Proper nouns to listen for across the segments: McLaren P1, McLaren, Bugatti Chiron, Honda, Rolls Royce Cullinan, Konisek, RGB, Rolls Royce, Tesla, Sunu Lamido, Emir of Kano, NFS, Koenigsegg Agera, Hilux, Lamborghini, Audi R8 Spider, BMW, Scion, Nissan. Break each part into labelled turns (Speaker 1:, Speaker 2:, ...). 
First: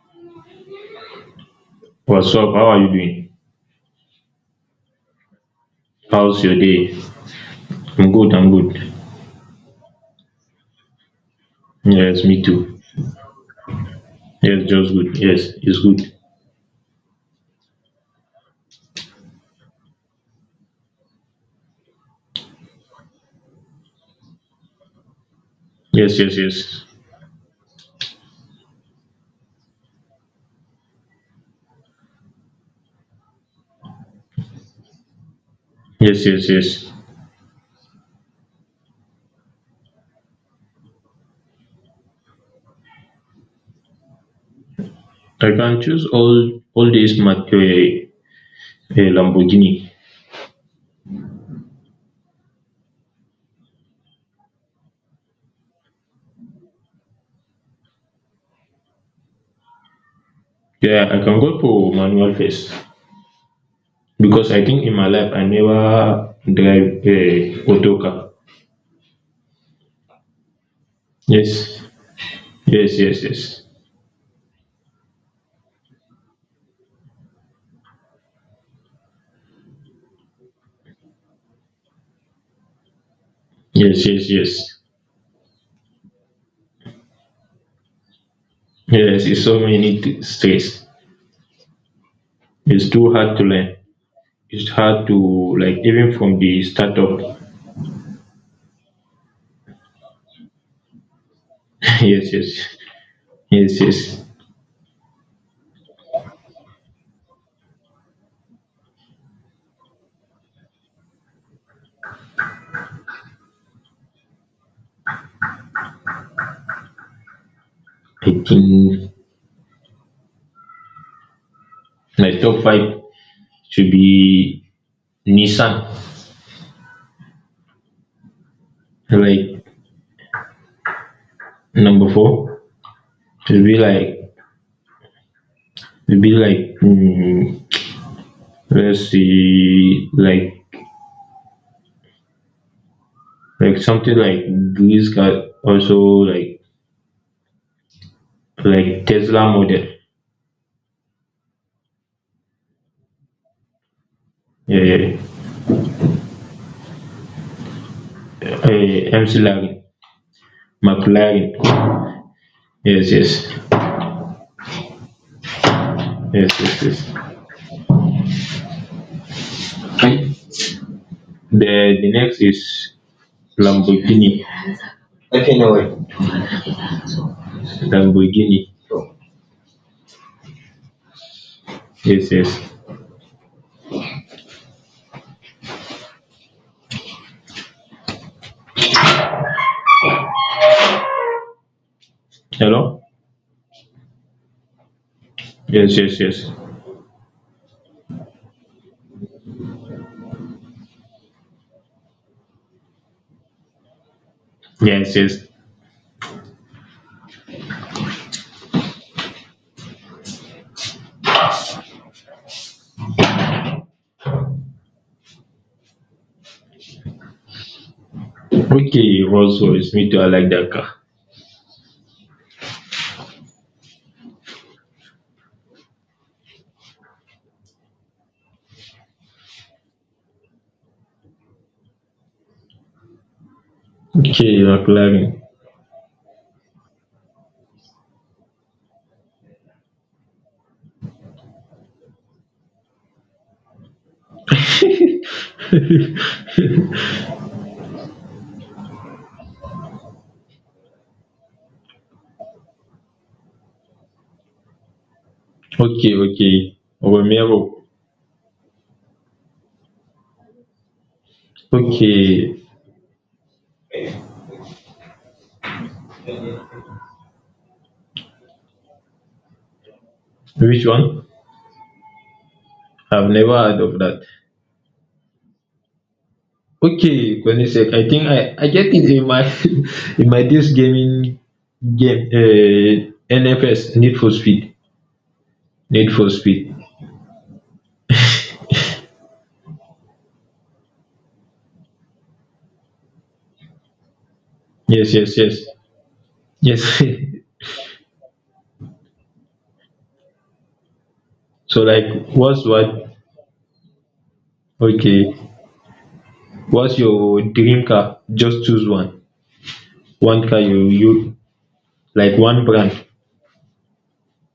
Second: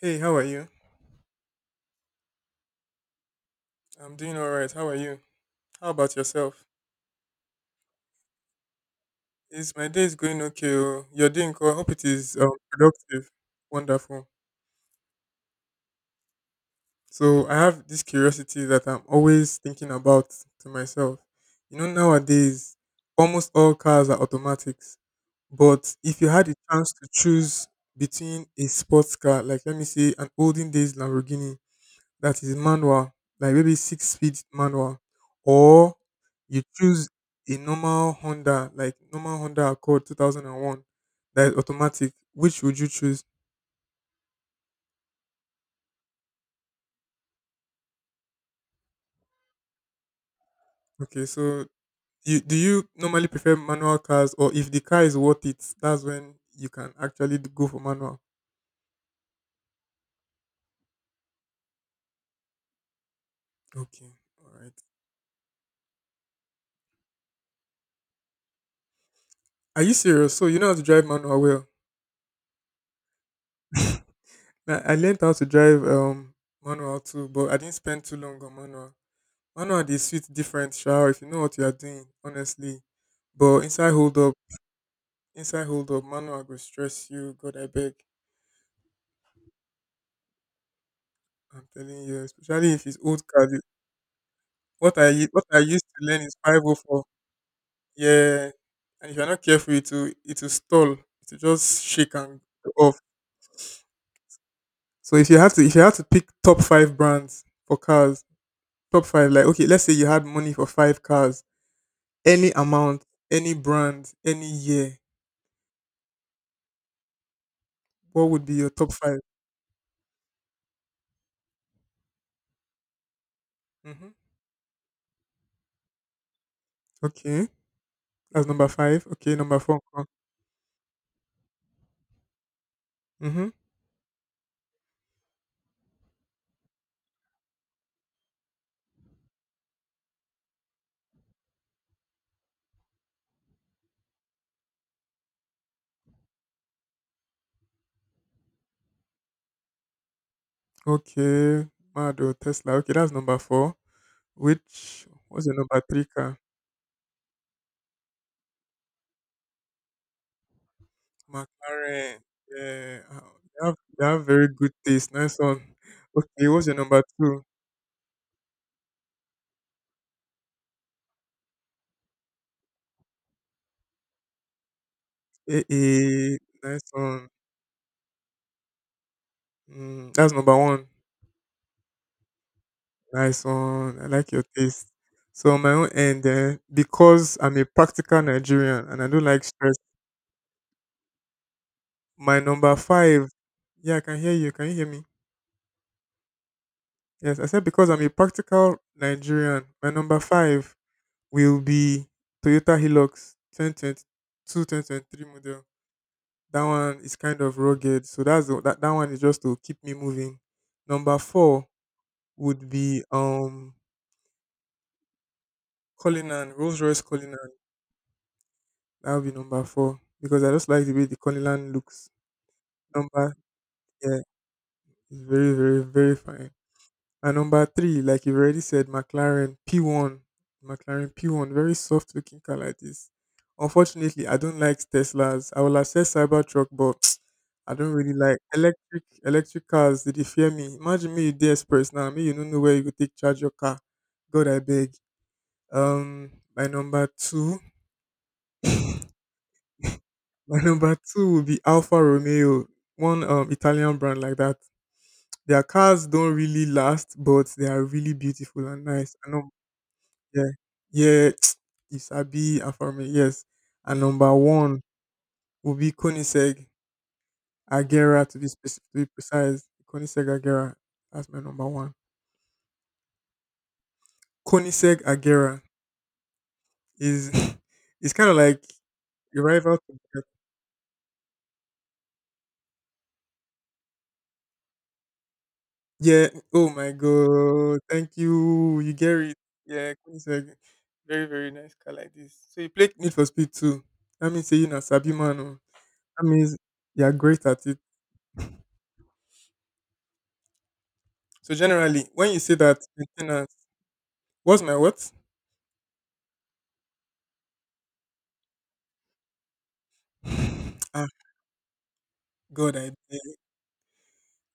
Speaker 1: Hey, how are you?
Speaker 2: What's up? How are you doing?
Speaker 1: I'm doing all right. How are you? How about
Speaker 2: How's your
Speaker 1: yourself?
Speaker 2: day? I'm good.
Speaker 1: Is my day is going okay? Oh? Your day, Nko? I hope it
Speaker 2: Yes,
Speaker 1: is
Speaker 2: me too.
Speaker 1: productive. Wonderful.
Speaker 2: Yes, just good. Yes, it's good.
Speaker 1: So I have this curiosity that I'm always thinking about to myself. You know, nowadays almost all cars are automatics. But
Speaker 2: Yes,
Speaker 1: if you
Speaker 2: yes,
Speaker 1: had a
Speaker 2: yes.
Speaker 1: chance to choose between a sports car, like let me say an olden days Lamborghini, that is manual, like maybe six speed manual, or
Speaker 2: Yes, yes,
Speaker 1: you
Speaker 2: yes.
Speaker 1: choose a normal Honda, like normal Honda Accord 2001 that is automatic. Which would you choose?
Speaker 2: I can choose all these mark Lamborghini.
Speaker 1: Okay, so you do you normally prefer manual cars, or if the car is worth it, that's when you can actually go for manual.
Speaker 2: Yeah, I can go for manual first
Speaker 1: Okay, all
Speaker 2: because I
Speaker 1: right.
Speaker 2: think in my life I never drive a auto car.
Speaker 1: Are you serious? So you know how to drive manual well?
Speaker 2: Yes, yes, yes, yes,
Speaker 1: I learned how to drive manual too, but I didn't spend too long on manual. Manual they sweet different, sure, if you know what you are doing, honestly. But
Speaker 2: yes, yes, yes.
Speaker 1: inside hold up, manual go stress you. God, I beg.
Speaker 2: Yes, it's so many stress.
Speaker 1: I'm telling you, especially if
Speaker 2: It's
Speaker 1: it's
Speaker 2: too
Speaker 1: old
Speaker 2: hard to
Speaker 1: card.
Speaker 2: learn. It's
Speaker 1: What
Speaker 2: hard
Speaker 1: I
Speaker 2: to
Speaker 1: u- what I
Speaker 2: like
Speaker 1: used to
Speaker 2: even
Speaker 1: learn is
Speaker 2: from the
Speaker 1: 504.
Speaker 2: startup.
Speaker 1: Yeah, and if you're not careful, it will stall. It will just shake
Speaker 2: Yes,
Speaker 1: and go
Speaker 2: yes,
Speaker 1: off.
Speaker 2: yes, yes.
Speaker 1: So if you had to pick top five brands for cars, top five, like okay, let's say you had money for five cars, any amount, any brand, any year,
Speaker 2: I
Speaker 1: what would be your top
Speaker 2: think
Speaker 1: five.
Speaker 2: my top five should
Speaker 1: Mm-hmm.
Speaker 2: be Nissan.
Speaker 1: Okay. That's number five. Okay, number
Speaker 2: Like
Speaker 1: four.
Speaker 2: number four
Speaker 1: Mm-hmm.
Speaker 2: should be like should be like mm, let's see like something like this car also like like Tesla model.
Speaker 1: Okay, Mado Tesla. Okay, that's number four.
Speaker 2: Yeah,
Speaker 1: Which
Speaker 2: yeah.
Speaker 1: was the number three car?
Speaker 2: Uh, McLaren, McLaren.
Speaker 1: McLaren. Yeah,
Speaker 2: Yes,
Speaker 1: ah, they
Speaker 2: yes,
Speaker 1: have, they have very good taste. Nice one. Okay,
Speaker 2: yes,
Speaker 1: what's your
Speaker 2: yes,
Speaker 1: number
Speaker 2: yes.
Speaker 1: two?
Speaker 2: The next is Lamborghini. Okay,
Speaker 1: Eh,
Speaker 2: no way.
Speaker 1: eh, nice one.
Speaker 2: Lamborghini. So,
Speaker 1: Mm, that's number one.
Speaker 2: yes, yes.
Speaker 1: Nice one. I like your taste. So on my own end, eh, because I'm a practical Nigerian and I don't like stress, my number
Speaker 2: Hello?
Speaker 1: five. Yeah, I can hear you. Can you hear me?
Speaker 2: Yes, yes, yes.
Speaker 1: Yes, I said because I'm a practical Nigerian. My number five will be Toyota Hilux
Speaker 2: Yes,
Speaker 1: 2022
Speaker 2: yes.
Speaker 1: model. That one is kind of rugged, so that's the, that that one is just to keep me moving. Number four would be Cullinan Rolls Royce Cullinan. That
Speaker 2: Okay,
Speaker 1: would be
Speaker 2: Rolls
Speaker 1: number
Speaker 2: Royce.
Speaker 1: four
Speaker 2: Me too, I
Speaker 1: because
Speaker 2: like
Speaker 1: I just
Speaker 2: that
Speaker 1: like the
Speaker 2: car.
Speaker 1: way the Cullinan looks. Number Yeah, it's very very very fine. And number three, like you've already said, McLaren P1. McLaren P1, very soft looking car like this. Unfortunately, I don't
Speaker 2: Okay,
Speaker 1: like
Speaker 2: McLaren.
Speaker 1: Teslas. I will assess Cybertruck, but I don't really like electric cars. They dey fear me. Imagine me, you dey express now. Me, you don't know where you go take charge your car. God, I beg. My number two, my number two will be Alfa Romeo, one Italian brand like that. Their cars
Speaker 2: Okay,
Speaker 1: don't
Speaker 2: okay.
Speaker 1: really last, but
Speaker 2: Romero.
Speaker 1: they are really beautiful and nice. And yeah, yeah, you
Speaker 2: Okay.
Speaker 1: sabi Afame, yes. And number one will be Koniseg Agera to be specific, to be precise. Koniseg Agera,
Speaker 2: Which one?
Speaker 1: that's my number one.
Speaker 2: I've never heard of that.
Speaker 1: Koniseg Agera
Speaker 2: Okay,
Speaker 1: is
Speaker 2: Konisek. I
Speaker 1: it's
Speaker 2: think
Speaker 1: kind of
Speaker 2: I,
Speaker 1: like
Speaker 2: I get it in my
Speaker 1: your rival to.
Speaker 2: in my this gaming game NFS, Need for Speed. Need
Speaker 1: Yeah.
Speaker 2: for
Speaker 1: Oh
Speaker 2: Speed.
Speaker 1: my God. Thank you. You get it. Yeah. Koenigsegg, very very nice car like this. So you play Need for Speed too. That means say you na sabi
Speaker 2: Yes, yes,
Speaker 1: man. Oh.
Speaker 2: yes.
Speaker 1: That means
Speaker 2: Yes.
Speaker 1: you are great at it. So
Speaker 2: So like
Speaker 1: generally, when you say
Speaker 2: what's
Speaker 1: that
Speaker 2: what
Speaker 1: maintenance. What's my what?
Speaker 2: okay, what's your dream car? Just choose one. One car you
Speaker 1: Ah,
Speaker 2: you like one
Speaker 1: God, I
Speaker 2: brand.
Speaker 1: beg.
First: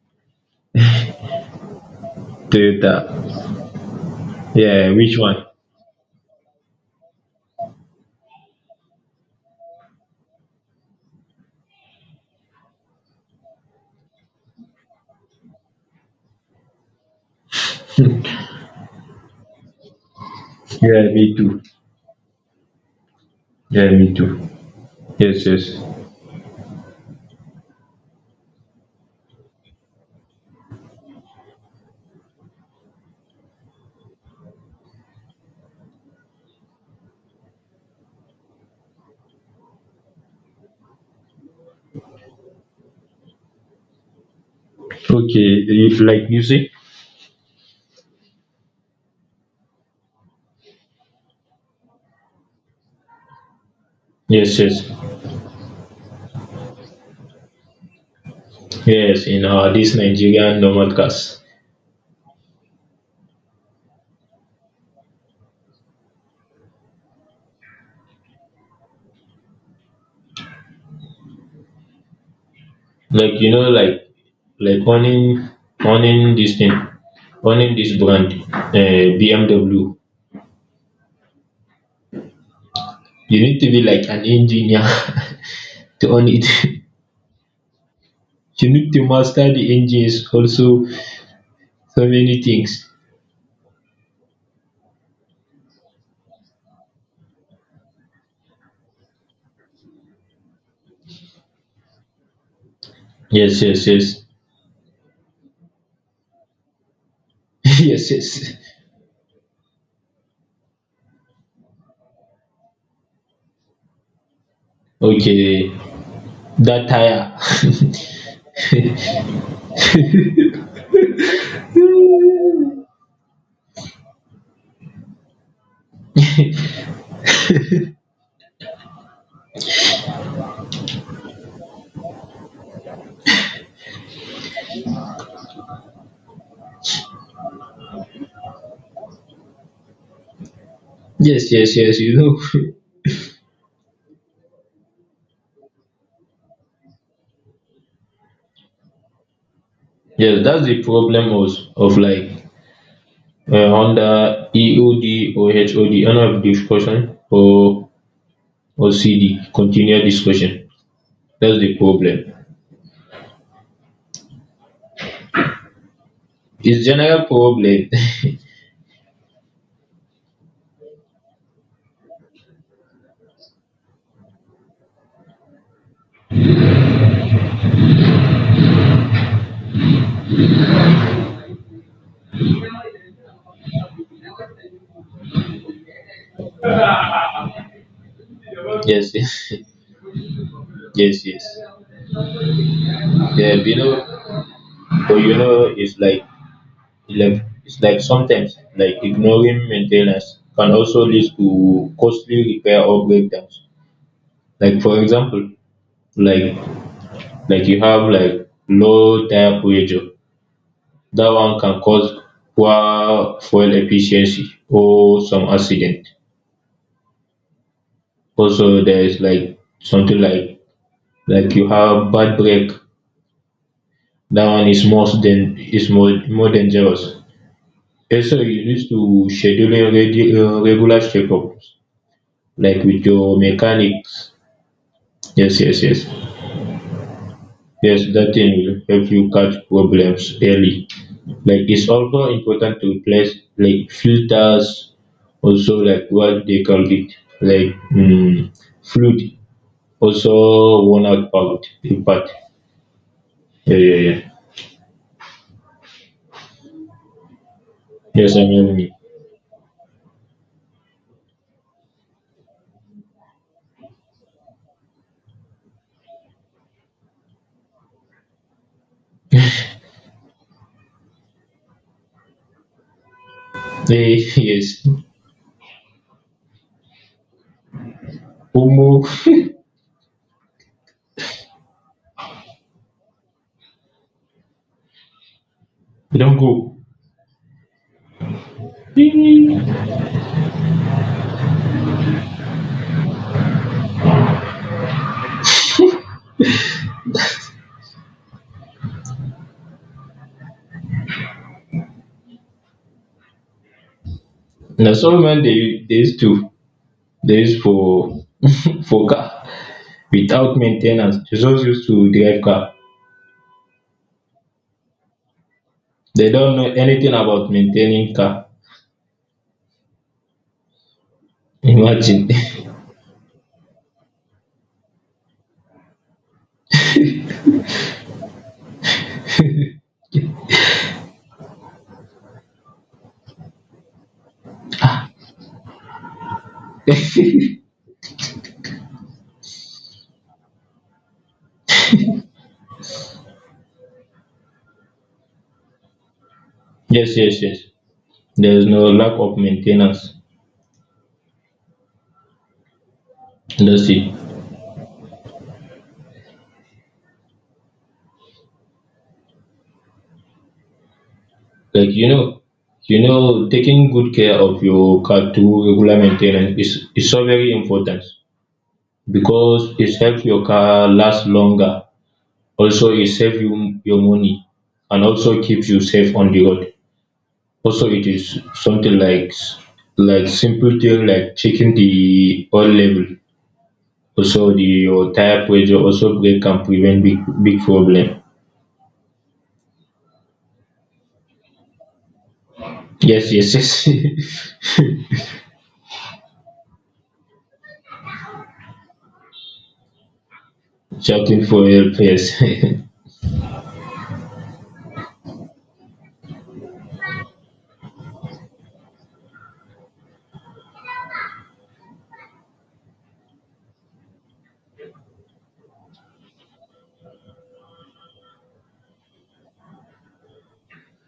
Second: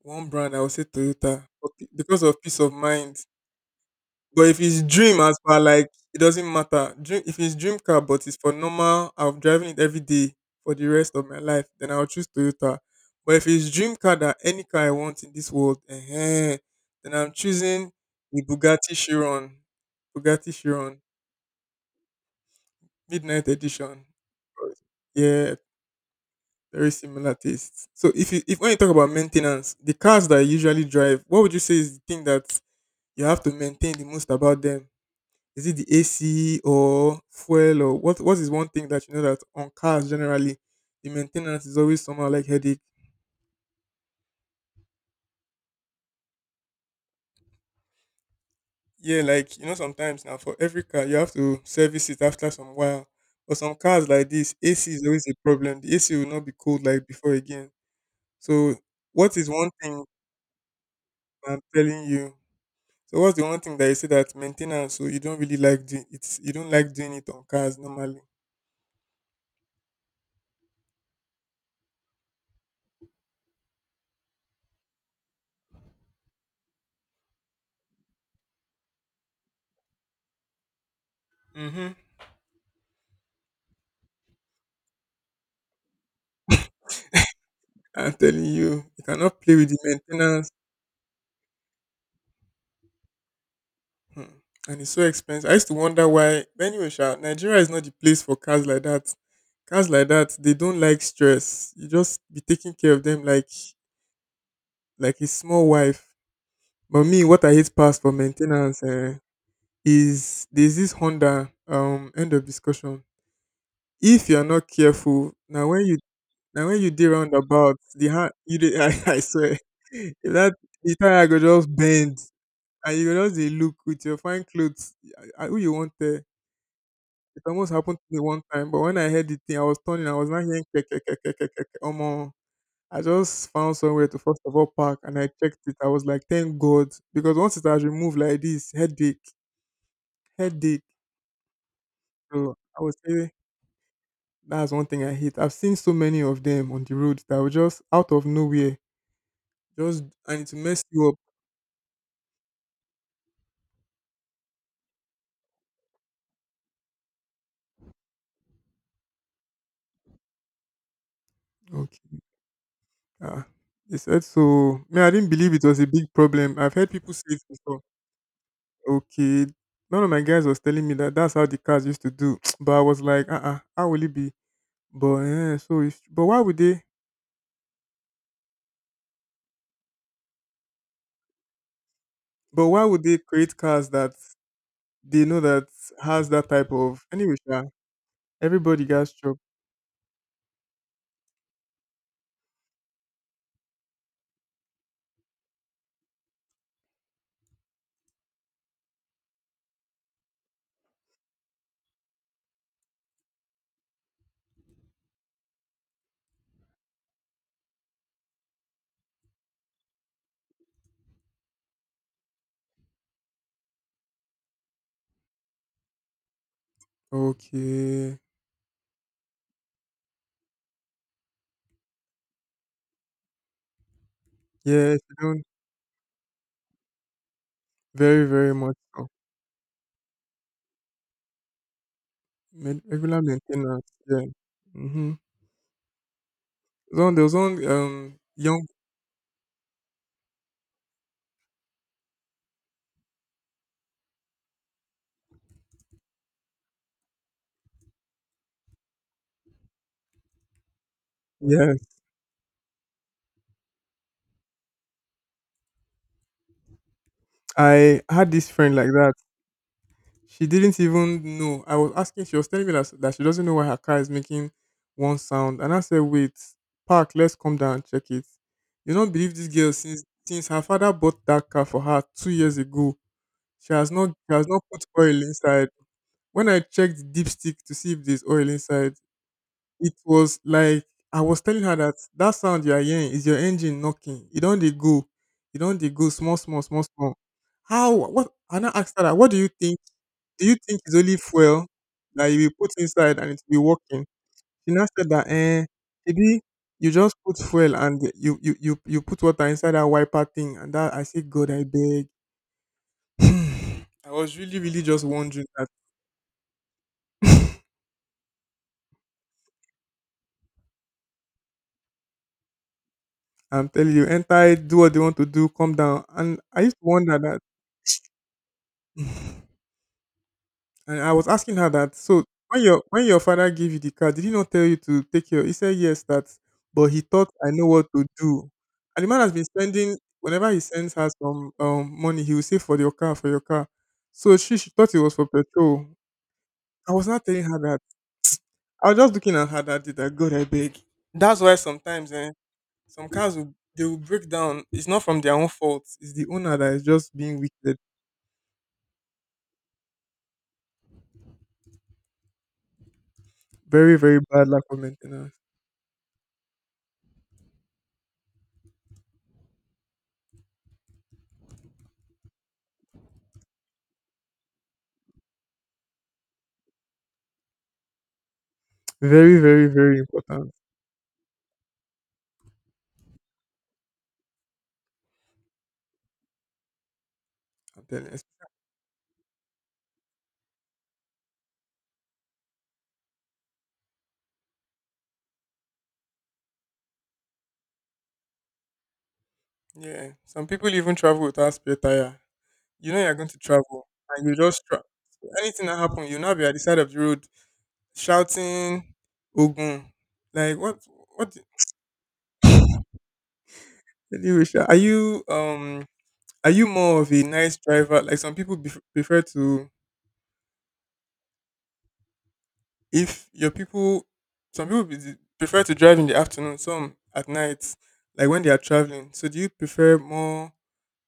Speaker 1: One brand, I would say Toyota for because of peace of
Speaker 2: Toyota.
Speaker 1: mind. But if it's
Speaker 2: Yeah, which
Speaker 1: dream, as
Speaker 2: one?
Speaker 1: far like, it doesn't matter. Dream, if it's dream car, but it's for normal, I'm driving it every day for the rest of my life, then I'll choose Toyota. But if it's dream car that any car I want in this world, eh, then I'm choosing the Bugatti Chiron, Bugatti Chiron
Speaker 2: Yeah, me too.
Speaker 1: Midnight
Speaker 2: Yeah,
Speaker 1: Edition.
Speaker 2: me too. Yes,
Speaker 1: Yeah,
Speaker 2: yes.
Speaker 1: very similar tastes. So if you if when you talk about maintenance, the cars that I usually drive, what would you say is the thing that you have to maintain the most about them? Is it the AC or fuel or what is one thing that you know that on cars generally the maintenance is always somehow like headache?
Speaker 2: Okay, if like you see?
Speaker 1: Yeah, like you know sometimes now for every car you have to service it after some while. For some cars like this,
Speaker 2: Yes, yes.
Speaker 1: AC is always a problem. The AC will not be cold like before again. So
Speaker 2: Yes,
Speaker 1: what
Speaker 2: in
Speaker 1: is one
Speaker 2: our this
Speaker 1: thing
Speaker 2: Nigerian normal cars.
Speaker 1: I'm telling you. So what's the one thing that you say that maintenance? So you don't really like doing it's you don't like doing it on cars normally.
Speaker 2: Like you know, like owning owning this thing, owning this brand, BMW.
Speaker 1: Hmm.
Speaker 2: You need to be like an engineer to own it.
Speaker 1: I'm telling you,
Speaker 2: You need to
Speaker 1: you cannot
Speaker 2: master
Speaker 1: play
Speaker 2: the
Speaker 1: with the
Speaker 2: engines
Speaker 1: maintenance,
Speaker 2: also so many things
Speaker 1: hmm. And it's so expensive. I used to wonder why. But anyway, sha, Nigeria is not the place for cars like that. Cars like that, they don't like stress. You just be taking care of them
Speaker 2: yes, yes, yes.
Speaker 1: like a small wife. But me, what I hate past
Speaker 2: Yes,
Speaker 1: for
Speaker 2: yes.
Speaker 1: maintenance eh, is there's this Honda end of discussion. If you are not careful, now
Speaker 2: Okay,
Speaker 1: when you Now when
Speaker 2: that
Speaker 1: you dey
Speaker 2: tire.
Speaker 1: roundabout, the hand you dey I swear. If that the tire go just bend and you go just dey look with your fine clothes. I, who you want there? It almost happened to me one time, but when I heard the thing, I was turning, I was not hearing kek, kek, kek, kek, kek, kek, kek. Omo, I just found somewhere to first of all park and I checked it. I was like, thank God. Because once it has removed like this, headache, headache.
Speaker 2: Yes, yes, yes, you know.
Speaker 1: So I would say that's one thing I hate. I've seen so many of them on the road that were just out of nowhere. Just
Speaker 2: Yes,
Speaker 1: and it
Speaker 2: that's the
Speaker 1: messed you up.
Speaker 2: problem of like Honda EOD or HOD, end of discussion, or CD, continued discussion. That's the problem.
Speaker 1: Okay. Ah, they said so. Me, I didn't believe it was a big problem. I've
Speaker 2: It's
Speaker 1: heard people
Speaker 2: general
Speaker 1: say it before.
Speaker 2: problem.
Speaker 1: Okay. None of my guys was telling me that that's how the cars used to do. But I was like, uh-uh, how will it be? But eh, so if, but why would they create cars that they know that has that type of anyway, sha, everybody
Speaker 2: Yes,
Speaker 1: gets job.
Speaker 2: yes, yes, yes. Yeah, you know. But you know, it's like it's like, it's like sometimes, like ignoring maintenance can also lead to costly repair or breakdowns. Like for example, like like you have like low tire pressure. That one can cause poor fuel efficiency or some accident.
Speaker 1: Okay.
Speaker 2: Also, there is like something like you have bad brake. That one is
Speaker 1: Yes,
Speaker 2: more
Speaker 1: you don't
Speaker 2: than is more more dangerous.
Speaker 1: very,
Speaker 2: Also,
Speaker 1: very
Speaker 2: you
Speaker 1: much
Speaker 2: need to
Speaker 1: so.
Speaker 2: regular checkup like with
Speaker 1: Regular
Speaker 2: your
Speaker 1: maintenance, yeah.
Speaker 2: mechanics.
Speaker 1: Mm-hmm.
Speaker 2: Yes, yes, yes.
Speaker 1: There was one
Speaker 2: Yes, that thing
Speaker 1: young.
Speaker 2: will help you catch problems early. Like it's also important to replace like filters, also like what they call it, like fluid, also worn out
Speaker 1: Yeah.
Speaker 2: part. Yeah, yeah, yeah.
Speaker 1: I had
Speaker 2: Yes, I'm
Speaker 1: this friend
Speaker 2: hearing
Speaker 1: like
Speaker 2: you.
Speaker 1: that. She didn't even know. I was asking, she was telling me that, that she doesn't know why her car is making one sound. And I said, wait, park, let's come down and check it. You don't believe this girl since her father bought that car for her 2 years ago. She has not
Speaker 2: Eh,
Speaker 1: she has not put
Speaker 2: yes.
Speaker 1: oil inside. When I checked the dipstick to see if there's oil
Speaker 2: Omo,
Speaker 1: inside, it was like I was telling her that that sound you are hearing is your engine knocking. You don't dey go. You don't dey go small,
Speaker 2: don't
Speaker 1: small,
Speaker 2: go.
Speaker 1: small, small. How what I now asked her that, what do you think? Do you think it's only fuel that you will put inside and it will be working? She now said that eh, maybe you just put fuel and you put water inside that wiper thing and that I say God I beg. I was really, really
Speaker 2: Na
Speaker 1: just
Speaker 2: so man
Speaker 1: wondering
Speaker 2: they
Speaker 1: that
Speaker 2: they used to they used for for car without maintenance. They just used to drive car.
Speaker 1: I'm telling you, enter it, do what they want to do, come down.
Speaker 2: They
Speaker 1: And
Speaker 2: don't
Speaker 1: I
Speaker 2: know
Speaker 1: used to
Speaker 2: anything
Speaker 1: wonder that.
Speaker 2: about maintaining car.
Speaker 1: And I was asking her that.
Speaker 2: Imagine.
Speaker 1: So when your father gave you the car, did he not tell you to take your? He said yes, that. But he thought I know what to do. And the man has been spending whenever he sends her some money, he will say for your car, for your car. So she thought it was for petrol. I was not telling her that. I was just looking at her that did that. God, I beg. That's why sometimes eh, some cars will they will break down. It's not from their own fault. It's the owner that is
Speaker 2: Yes,
Speaker 1: just being
Speaker 2: yes, yes.
Speaker 1: wicked.
Speaker 2: There's no lack of maintenance
Speaker 1: Very
Speaker 2: industry.
Speaker 1: very bad lack of maintenance.
Speaker 2: Like you know, taking good care of your car through regular maintenance is so very important
Speaker 1: Very very
Speaker 2: because it
Speaker 1: very
Speaker 2: helps your
Speaker 1: important.
Speaker 2: car last longer. Also, it saves you your money and also keeps you safe on the road.
Speaker 1: I'm
Speaker 2: Also, it
Speaker 1: telling you.
Speaker 2: is something like like simple thing like checking the oil level. Also, the, your tire pressure also break can prevent big big problem.
Speaker 1: Yeah. Some people even travel without spare tire. You know you're going
Speaker 2: Yes,
Speaker 1: to
Speaker 2: yes,
Speaker 1: travel and you
Speaker 2: yes.
Speaker 1: just anything that happen, you'll now be at the side of the road shouting Ogun. Like what the-
Speaker 2: Shouting for help, yes.
Speaker 1: really Risha. Are you more of a nice driver? Like some people prefer to if your people some people prefer to drive in the afternoon, some at night, like when they are traveling. So do you prefer more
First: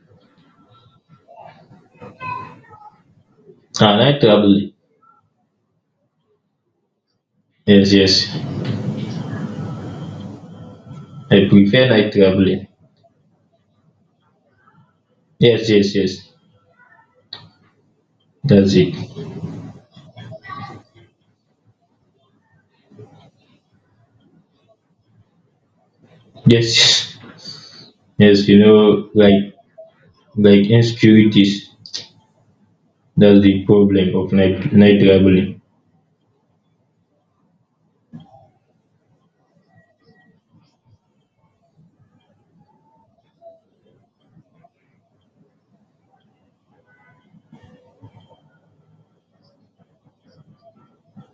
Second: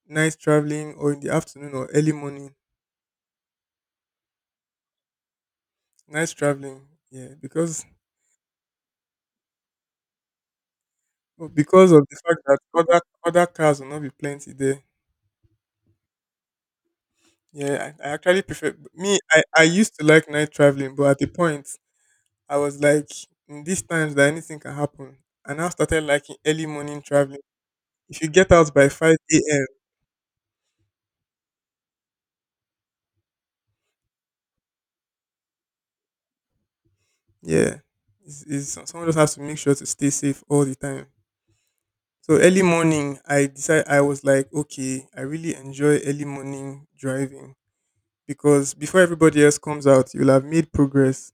Speaker 1: nice traveling or in the afternoon or early morning?
Speaker 2: Ah, night traveling.
Speaker 1: Nice traveling. Yeah, because
Speaker 2: Yes, yes. I
Speaker 1: But
Speaker 2: prefer
Speaker 1: because of
Speaker 2: night
Speaker 1: the fact that
Speaker 2: traveling.
Speaker 1: other cars will not be plenty there.
Speaker 2: Yes, yes, yes.
Speaker 1: Yeah, I actually
Speaker 2: That's
Speaker 1: prefer
Speaker 2: it.
Speaker 1: me. I used to like night traveling, but at the point I was like, in these times that anything can happen, and I started liking early morning
Speaker 2: Yes,
Speaker 1: traveling. If you
Speaker 2: yes.
Speaker 1: get
Speaker 2: You
Speaker 1: out by
Speaker 2: know,
Speaker 1: five a.m.,
Speaker 2: like insecurities. That's the problem of night night traveling.
Speaker 1: yeah, is someone just has to make sure to stay safe all the time. So early morning, I decide I was like, okay, I really enjoy early morning driving because before everybody else comes out, you'll have made progress.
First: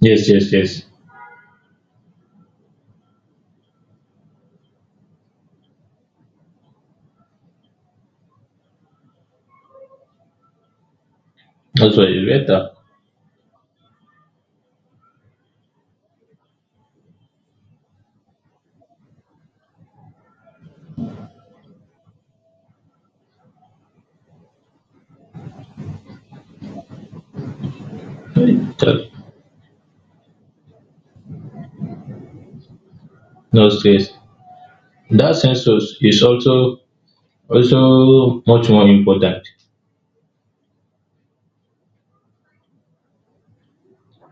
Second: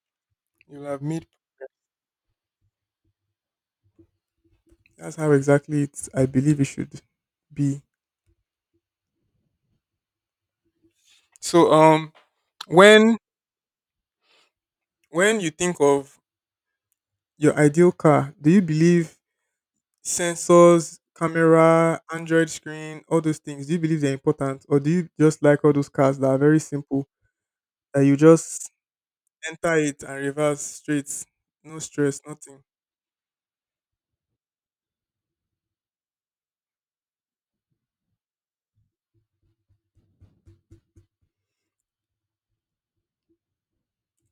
Speaker 2: Yes, yes, yes.
Speaker 1: You'll have made. That's how exactly it's, I believe it should be. So,
Speaker 2: That's why it's better.
Speaker 1: when when you think of your ideal car, do you believe sensors, camera, Android screen, all those things? Do you believe they're important, or do you just like all those cars that are very simple that you just
Speaker 2: That-
Speaker 1: enter it and reverse straight, no stress, nothing?
Speaker 2: No stress. That census is also also much more important.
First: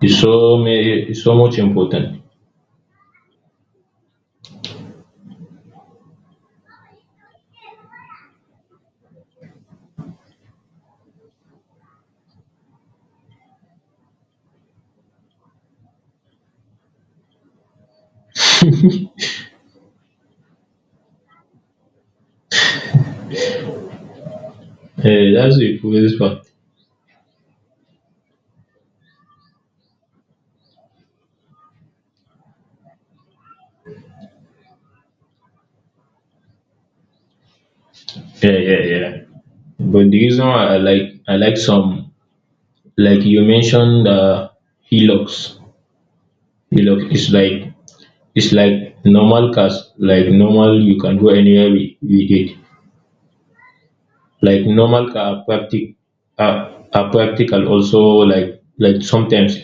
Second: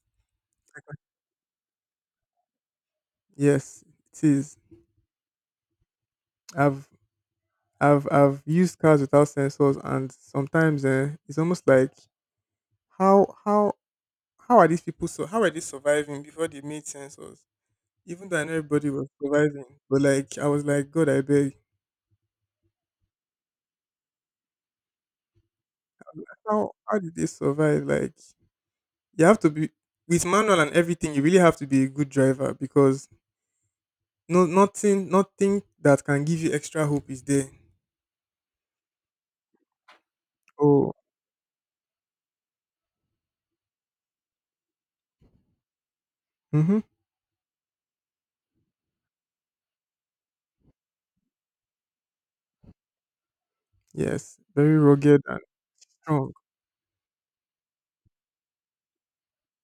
Speaker 2: It's so many, it's so much important.
Speaker 1: Yes, it is. I've I've used cars without sensors, and sometimes it's almost like how how how are these people so how are they surviving before they made sensors? Even though I know everybody was surviving. But like I was like, God, I beg.
Speaker 2: Yeah, that's the police part.
Speaker 1: How did they survive? Like you have to be with manual and everything, you really have to be a good driver because nothing that can give you extra hope is there.
Speaker 2: Yeah, yeah, yeah. But the reason why
Speaker 1: Oh.
Speaker 2: I like some like you mentioned Hilux.
Speaker 1: Mm-hmm.
Speaker 2: Hilux is like it's like normal cars. Like normal you can go anywhere with it.
Speaker 1: Yes.
Speaker 2: Like
Speaker 1: Very
Speaker 2: normal
Speaker 1: rugged
Speaker 2: car
Speaker 1: and
Speaker 2: are practic
Speaker 1: strong.
Speaker 2: are practical also like sometimes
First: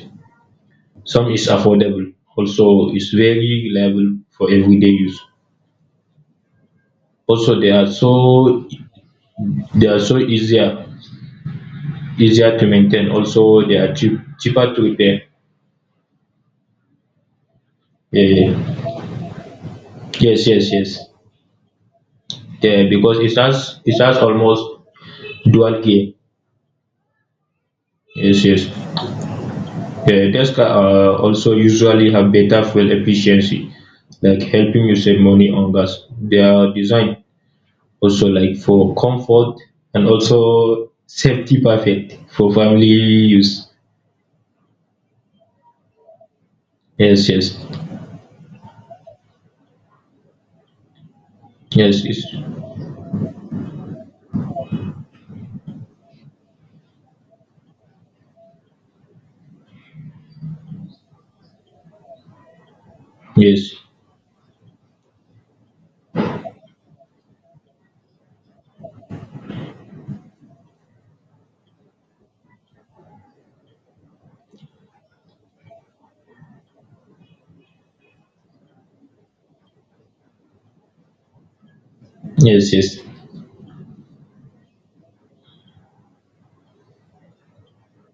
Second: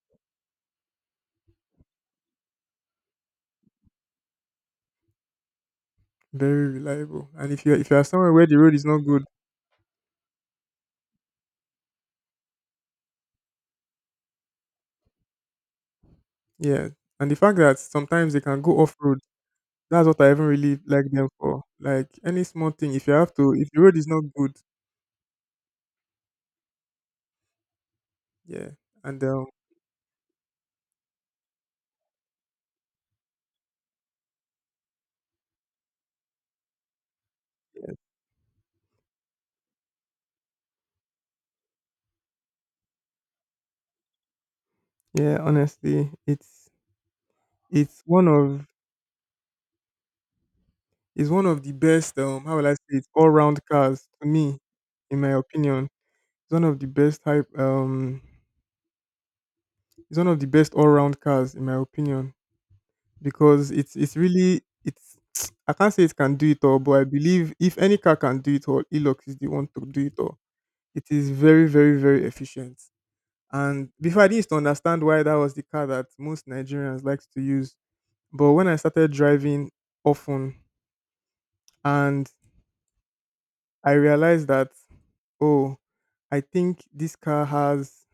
Speaker 2: some is affordable. Also it's very reliable for everyday use.
Speaker 1: Very reliable. And
Speaker 2: Also
Speaker 1: if
Speaker 2: they
Speaker 1: you
Speaker 2: are
Speaker 1: if you are somewhere where the
Speaker 2: so
Speaker 1: road is not good,
Speaker 2: they are so easier easier to maintain. Also, they are cheap, cheaper to repair.
Speaker 1: yeah. And the fact that sometimes they can
Speaker 2: Eh,
Speaker 1: go off road. That's what I even
Speaker 2: yes, yes,
Speaker 1: really
Speaker 2: yes.
Speaker 1: like them for. Like any small
Speaker 2: Eh,
Speaker 1: thing, if you
Speaker 2: because
Speaker 1: have to, if the road
Speaker 2: it
Speaker 1: is
Speaker 2: has
Speaker 1: not good,
Speaker 2: almost dual gear. Yes, yes.
Speaker 1: yeah, and
Speaker 2: Eh, these car are also usually have better fuel efficiency, like helping you save money on gas. They are designed
Speaker 1: yeah,
Speaker 2: also like for comfort and also safety perfect for family use.
Speaker 1: yeah, honestly, it's
Speaker 2: Yes, yes,
Speaker 1: it's one of it's one of the
Speaker 2: yes,
Speaker 1: best
Speaker 2: yes,
Speaker 1: how will I say it, all round cars to me, in my opinion. It's one of the best hype it's one of the best all round cars in my opinion because
Speaker 2: yes,
Speaker 1: it's really it's I can't say it can do it all, but I believe if any car can do it all, Elux is the one to do it all. It is very very very efficient. And before I used to understand why that was the car that most Nigerians liked to use. But when I started driving often and
Speaker 2: yes, yes.
Speaker 1: I realized that, oh, I think this car has,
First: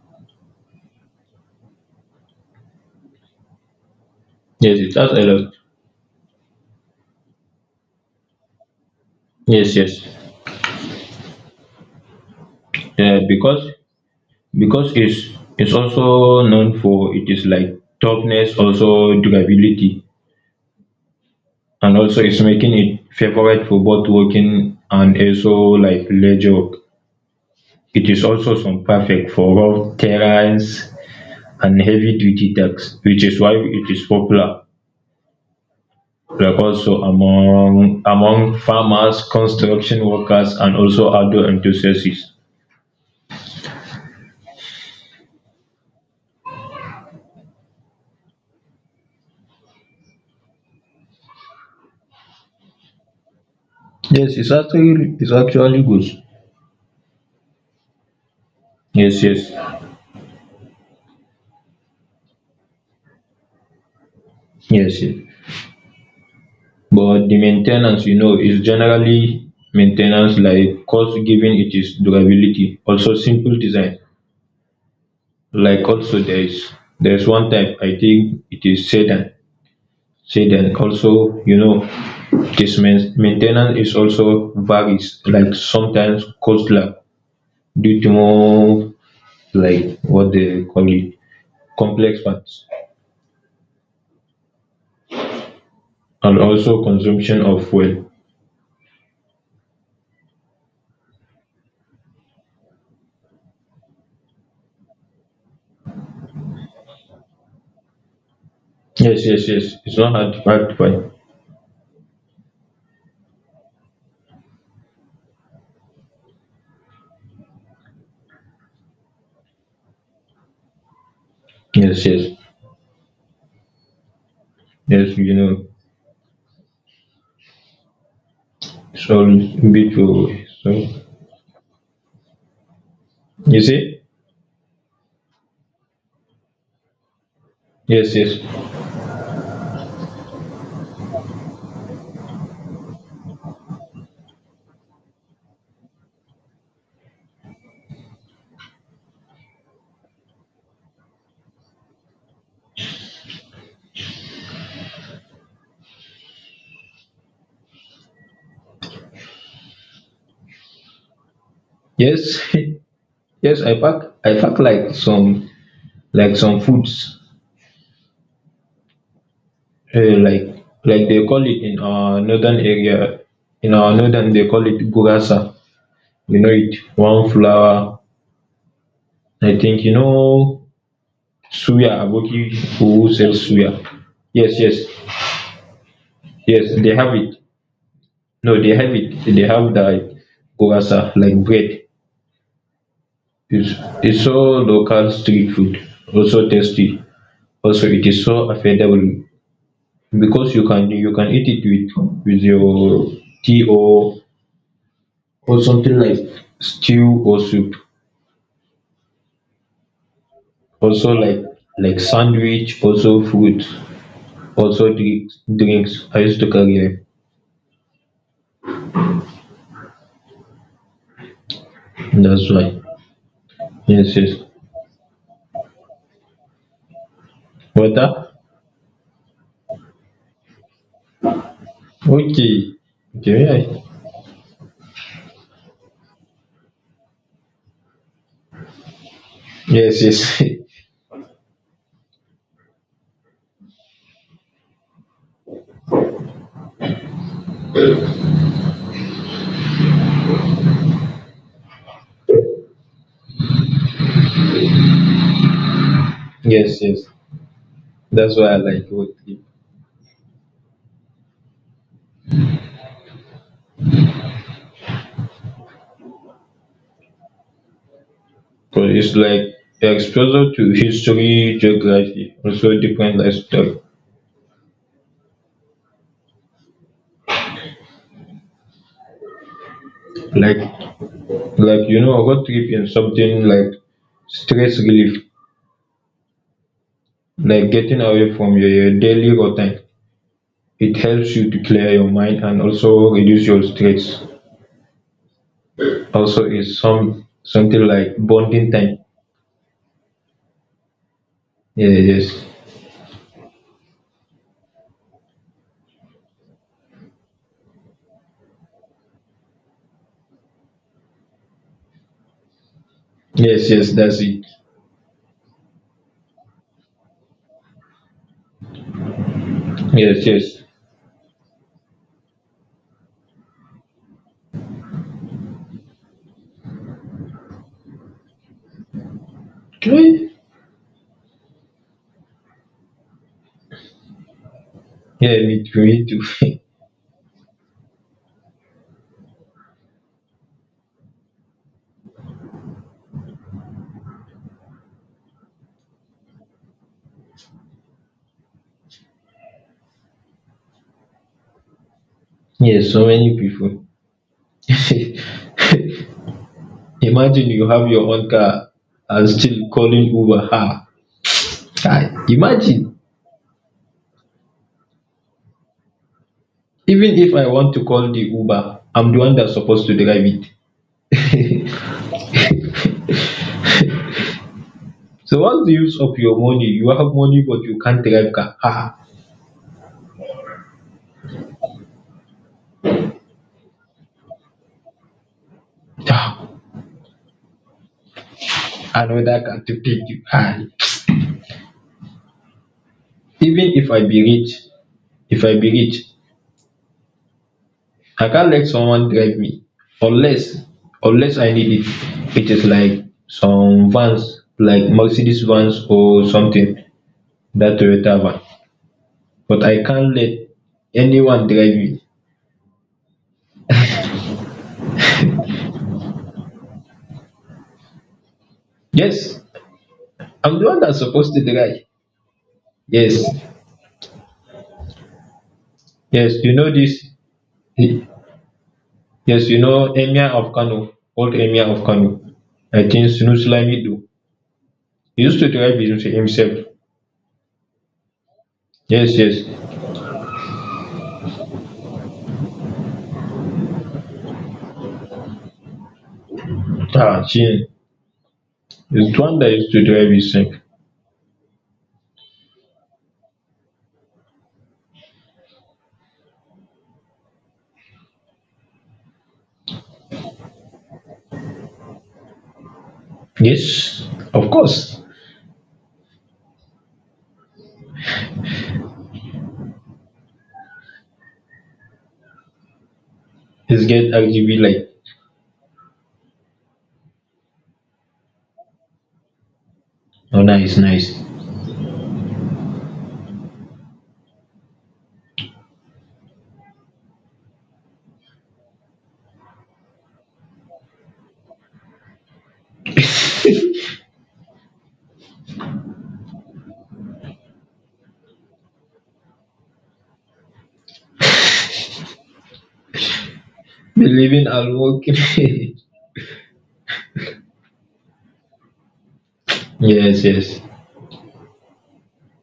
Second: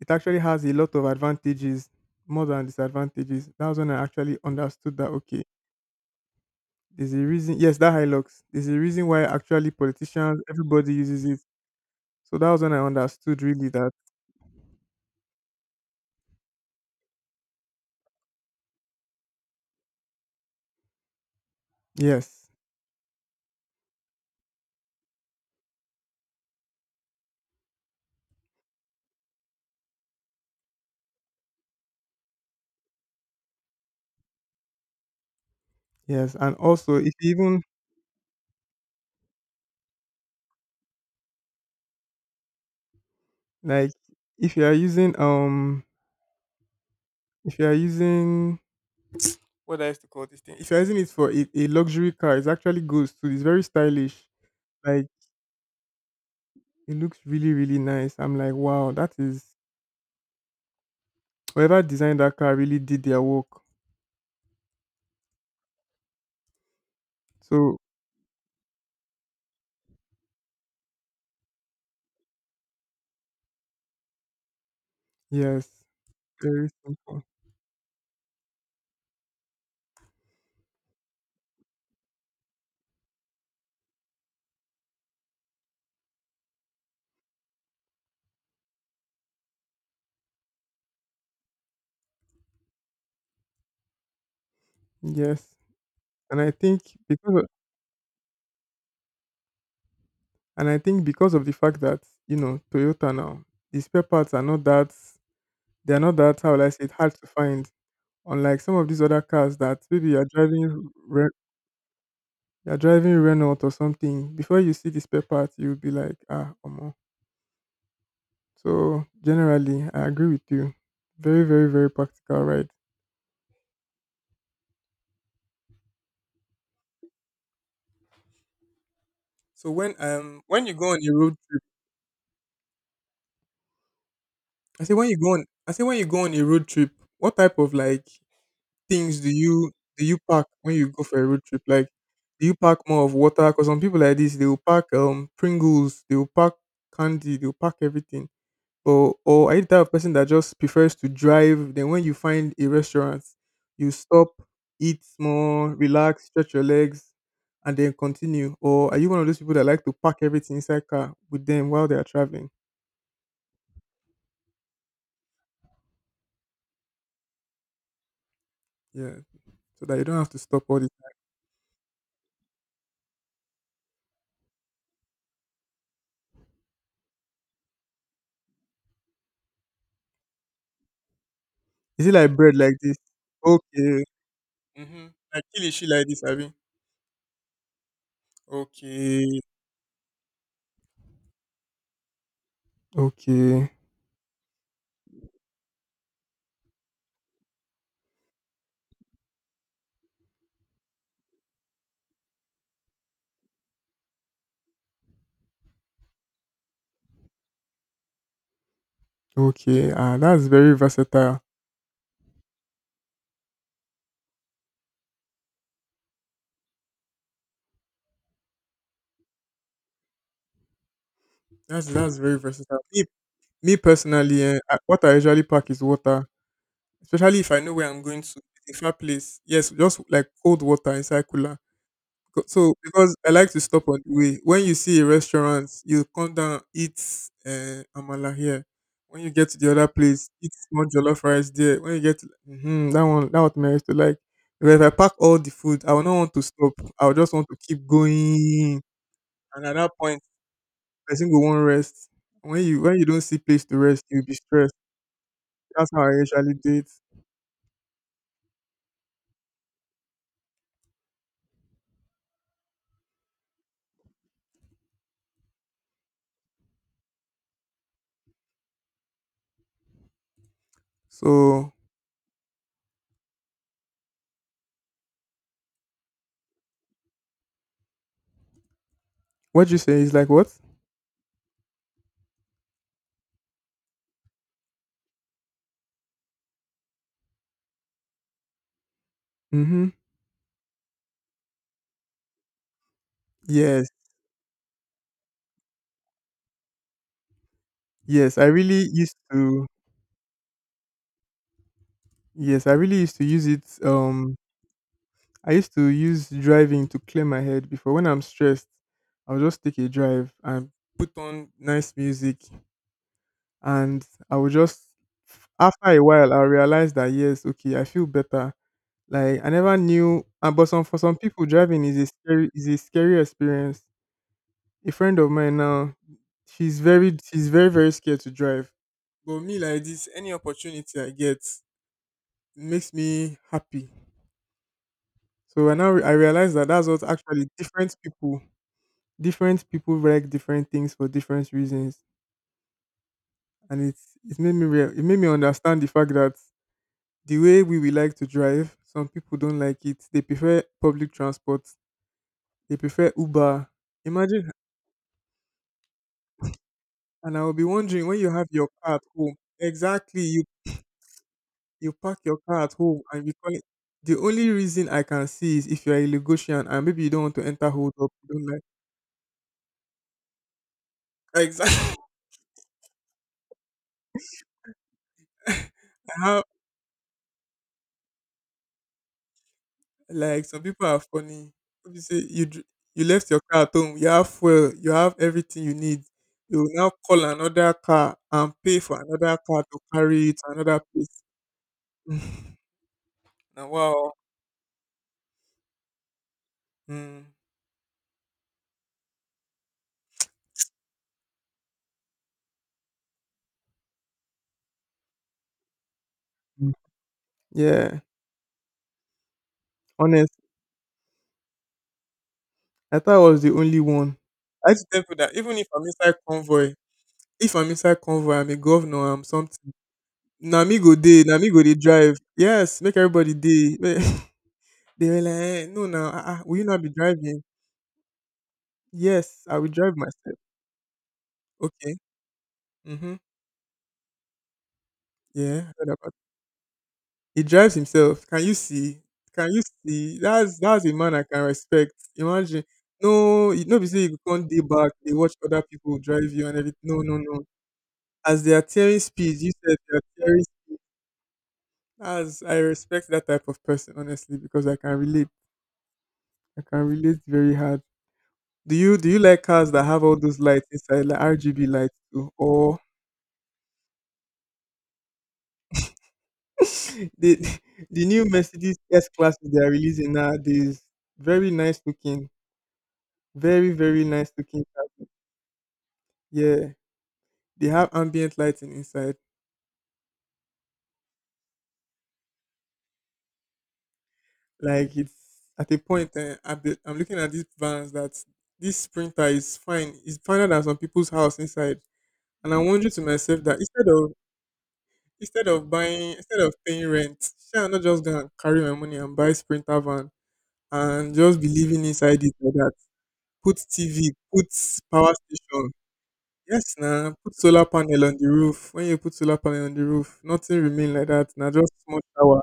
Speaker 1: it actually has a lot of advantages more than disadvantages. That was when I actually
Speaker 2: Yes, it
Speaker 1: understood that,
Speaker 2: has a
Speaker 1: okay,
Speaker 2: lot.
Speaker 1: there's a reason, yes, that Hilux, there's a reason why actually
Speaker 2: Yes, yes.
Speaker 1: politicians, everybody uses it. So that was when I
Speaker 2: Eh,
Speaker 1: understood
Speaker 2: because
Speaker 1: really that
Speaker 2: because it's also known for its like toughness, also durability, and also it's
Speaker 1: yes,
Speaker 2: making it favorite for both walking and also like leisure. Work. It is also some perfect for rough terrains and heavy duty tasks, which is why it is popular.
Speaker 1: yes, and
Speaker 2: Like
Speaker 1: also
Speaker 2: also
Speaker 1: if you even
Speaker 2: among among farmers, construction workers, and also outdoor enthusiasts.
Speaker 1: like if you are using if you are using what do I used to call this thing, if you're using it for a luxury car, it's actually good too. It's very stylish.
Speaker 2: Yes,
Speaker 1: Like
Speaker 2: it's actually good.
Speaker 1: it looks really, really nice. I'm like, wow, that
Speaker 2: Yes,
Speaker 1: is
Speaker 2: yes,
Speaker 1: whoever designed that car really did their work.
Speaker 2: yes, yes. But the
Speaker 1: So
Speaker 2: maintenance, you know, is generally maintenance like cost given its durability also simple design.
Speaker 1: yes,
Speaker 2: Like also
Speaker 1: very simple.
Speaker 2: there's one type, I think it is sedan, also um, its main ten ance is also varies, like sometimes costly due to more like what they call it complex parts
Speaker 1: Yes,
Speaker 2: and
Speaker 1: and I think
Speaker 2: also
Speaker 1: because
Speaker 2: consumption
Speaker 1: of,
Speaker 2: of fuel.
Speaker 1: and I think because of the fact that you know Toyota now, the spare parts are not that they are not that, how will I say it, hard to find. Unlike some of these
Speaker 2: Yes,
Speaker 1: other
Speaker 2: yes,
Speaker 1: cars
Speaker 2: yes,
Speaker 1: that
Speaker 2: it's
Speaker 1: maybe
Speaker 2: not
Speaker 1: you are
Speaker 2: hard to
Speaker 1: driving,
Speaker 2: find.
Speaker 1: you're driving Renault or something, before you see the spare part, you'll be like, ah, omo. So generally, I agree with you. Very, very, very
Speaker 2: Yes, yes,
Speaker 1: practical, right?
Speaker 2: yes. You know. Sorry,
Speaker 1: So
Speaker 2: bit too.
Speaker 1: when
Speaker 2: So
Speaker 1: you go on a road trip,
Speaker 2: you see?
Speaker 1: I say when you go on, I say when you go on a road trip, what type of like
Speaker 2: Yes, yes,
Speaker 1: things do you pack when you go for a road trip? Like, do you pack more of water? Because some people like this, they will pack Pringles, they will pack candy, they will pack everything. Or are you the type of person that just prefers to drive? Then when you find a restaurant, you stop, eat more, relax, stretch your legs, and then continue. Or are you one of those people that like to pack everything inside car with them while they are
Speaker 2: yes,
Speaker 1: traveling?
Speaker 2: yes. I pack like some foods.
Speaker 1: Yeah, so that you don't have to stop all the
Speaker 2: Like
Speaker 1: time.
Speaker 2: they call it in our northern area. In our northern, they call it gurasa. You know it. One flour. I think you know suya.
Speaker 1: Is it like
Speaker 2: Aboki
Speaker 1: bread like this?
Speaker 2: who sells suya.
Speaker 1: Okay.
Speaker 2: Yes, yes,
Speaker 1: Mm-hmm. Like kilishi like this, Abby.
Speaker 2: yes. They have it. No, they have it.
Speaker 1: Okay.
Speaker 2: They have the gurasa like bread.
Speaker 1: Okay.
Speaker 2: It's, it's so local street food, also tasty. Also, it is so affordable because you can eat it with your tea or something like stew or soup.
Speaker 1: Okay. Ah, that's very
Speaker 2: Also
Speaker 1: versatile.
Speaker 2: like sandwich, also food, also drinks. Drinks. I used to carry them.
Speaker 1: That's very
Speaker 2: That's
Speaker 1: versatile.
Speaker 2: why.
Speaker 1: Me, me
Speaker 2: Yes, yes.
Speaker 1: personally, eh, I- what I usually pack is water, especially if I know where I'm going
Speaker 2: Water.
Speaker 1: to. If I place, yes, just like cold water inside cooler. Co- So,
Speaker 2: Okay.
Speaker 1: because
Speaker 2: Okay,
Speaker 1: I like to
Speaker 2: yeah.
Speaker 1: stop on the way. When you see a restaurant, you come down, eat amala here. When you get to the other
Speaker 2: Yes,
Speaker 1: place,
Speaker 2: yes,
Speaker 1: eat more jollof rice there. When you get to, hmm that one I used to like. Because if I pack all the food, I will not want to stop. I will just want to keep going. And at that point, person will want rest. When you don't see place to rest, you'll be stressed. That's how I usually do
Speaker 2: yes,
Speaker 1: it.
Speaker 2: yes. That's why I like water. But it's like the exposure to history,
Speaker 1: So
Speaker 2: geography, also different lifestyle.
Speaker 1: what you say is like what?
Speaker 2: Like like you know, a road trip in something like stress relief, like getting away from your daily routine.
Speaker 1: Mm-hmm.
Speaker 2: It helps you to clear your mind and also reduce your
Speaker 1: Yes,
Speaker 2: stress. Also is some something like
Speaker 1: yes. I
Speaker 2: bonding
Speaker 1: really
Speaker 2: time.
Speaker 1: used to.
Speaker 2: Yeah, yes.
Speaker 1: Yes, I really used to use it. I used to use driving to clear my head before when I'm stressed. I'll just take a drive and put on nice music
Speaker 2: Yes, yes,
Speaker 1: and
Speaker 2: that's
Speaker 1: I
Speaker 2: it.
Speaker 1: would just, after a while I realized that yes, okay, I feel better. Like I never knew,
Speaker 2: Yes,
Speaker 1: and
Speaker 2: yes.
Speaker 1: but some for some people driving is a scary, experience. A friend of mine now, she's very very scared to drive. But me like this,
Speaker 2: Okay.
Speaker 1: any opportunity I get makes me happy.
Speaker 2: Yeah, me
Speaker 1: So I
Speaker 2: too,
Speaker 1: now re-
Speaker 2: me
Speaker 1: I
Speaker 2: too.
Speaker 1: realize that that's what actually different people, different people like different things for different reasons, and it made me real it made me understand the fact that the way we will like to drive, some people don't like it. They prefer public transport. They
Speaker 2: Yes, so
Speaker 1: prefer
Speaker 2: many
Speaker 1: Uber.
Speaker 2: people.
Speaker 1: Imagine, and I
Speaker 2: Imagine
Speaker 1: will be
Speaker 2: you have your
Speaker 1: wondering when
Speaker 2: own
Speaker 1: you have your
Speaker 2: car
Speaker 1: car at
Speaker 2: and
Speaker 1: home.
Speaker 2: still calling
Speaker 1: Exactly, you
Speaker 2: Uber. Ah, kai.
Speaker 1: park your car at
Speaker 2: Imagine,
Speaker 1: home and you call it. The only reason I can see is if you are a Lagosian and maybe you
Speaker 2: even
Speaker 1: don't want
Speaker 2: if
Speaker 1: to
Speaker 2: I
Speaker 1: enter
Speaker 2: want to
Speaker 1: hold up.
Speaker 2: call the
Speaker 1: You don't like,
Speaker 2: Uber, I'm the one that's supposed to drive it.
Speaker 1: exactly.
Speaker 2: So what's the use of your
Speaker 1: How
Speaker 2: money? You have money but you can't drive car. Ah,
Speaker 1: like some people are funny. You say you dr- you left your car at home. You have fuel. You have everything you need,
Speaker 2: ah,
Speaker 1: you will now call another car and pay for another
Speaker 2: another car
Speaker 1: car
Speaker 2: to
Speaker 1: to
Speaker 2: take you.
Speaker 1: carry it to
Speaker 2: Ah.
Speaker 1: another place.
Speaker 2: Even if I
Speaker 1: Wow.
Speaker 2: be rich, if I be rich,
Speaker 1: Mm.
Speaker 2: I can't let someone drive me unless unless I need it. It is like some vans, like Mercedes vans or
Speaker 1: Mm.
Speaker 2: something, that
Speaker 1: Yeah,
Speaker 2: Toyota van. But I can't
Speaker 1: honest.
Speaker 2: let anyone drive me.
Speaker 1: I thought I was the only one. I used to tell people that even if I'm inside convoy, if I'm inside convoy, I'm a governor, I'm
Speaker 2: Yes,
Speaker 1: something.
Speaker 2: I'm
Speaker 1: Na
Speaker 2: the
Speaker 1: me
Speaker 2: one
Speaker 1: go
Speaker 2: that's
Speaker 1: dey,
Speaker 2: supposed
Speaker 1: na
Speaker 2: to
Speaker 1: me go dey
Speaker 2: drive.
Speaker 1: drive. Yes, make
Speaker 2: Yes,
Speaker 1: everybody dey. They were like, eh, no, now,
Speaker 2: yes, you
Speaker 1: will you
Speaker 2: know
Speaker 1: not be
Speaker 2: this.
Speaker 1: driving?
Speaker 2: Yes,
Speaker 1: Yes, I
Speaker 2: you
Speaker 1: will
Speaker 2: know
Speaker 1: drive
Speaker 2: Emir
Speaker 1: myself.
Speaker 2: of Kano, old Emir of
Speaker 1: Okay.
Speaker 2: Kano. I think
Speaker 1: Mm-hmm.
Speaker 2: Sunu Lamido. He used to
Speaker 1: Yeah,
Speaker 2: drive
Speaker 1: I heard.
Speaker 2: himself.
Speaker 1: He drives himself. Can you see?
Speaker 2: Yes, yes.
Speaker 1: Can you see? That's a man I can respect. Imagine. No, you no be say you go come day back, dey watch other people drive you and everything. No, no,
Speaker 2: Ah,
Speaker 1: no.
Speaker 2: Chin.
Speaker 1: As they are tearing
Speaker 2: He's the one
Speaker 1: speed,
Speaker 2: that
Speaker 1: you
Speaker 2: used
Speaker 1: said
Speaker 2: to
Speaker 1: they are
Speaker 2: drive
Speaker 1: tearing
Speaker 2: himself.
Speaker 1: speed. As I respect that type of person, honestly, because I can relate. I can relate very hard. Do you like cars that have all those lights inside, like RGB lights too? Or
Speaker 2: Yes, of course.
Speaker 1: the the new Mercedes S classes they are releasing nowadays, very nice looking. Very,
Speaker 2: His
Speaker 1: very
Speaker 2: get
Speaker 1: nice
Speaker 2: RGB
Speaker 1: looking.
Speaker 2: light.
Speaker 1: Yeah, they have ambient lighting inside.
Speaker 2: Oh, nice, nice.
Speaker 1: Like it's at a point eh, I'm, be- I'm looking at these vans that this printer is fine. It's finer than some people's house inside. And I'm wondering to myself that instead of buying instead of paying rent, shall I not just gonna carry my money and buy this printer van and just be living inside it like that. Put TV,
Speaker 2: Believing
Speaker 1: put
Speaker 2: and
Speaker 1: power station.
Speaker 2: working.
Speaker 1: Yes, now put solar panel on the roof. When you put solar panel on the roof,
Speaker 2: Yes, yes.
Speaker 1: nothing remain like that. Now just small shower.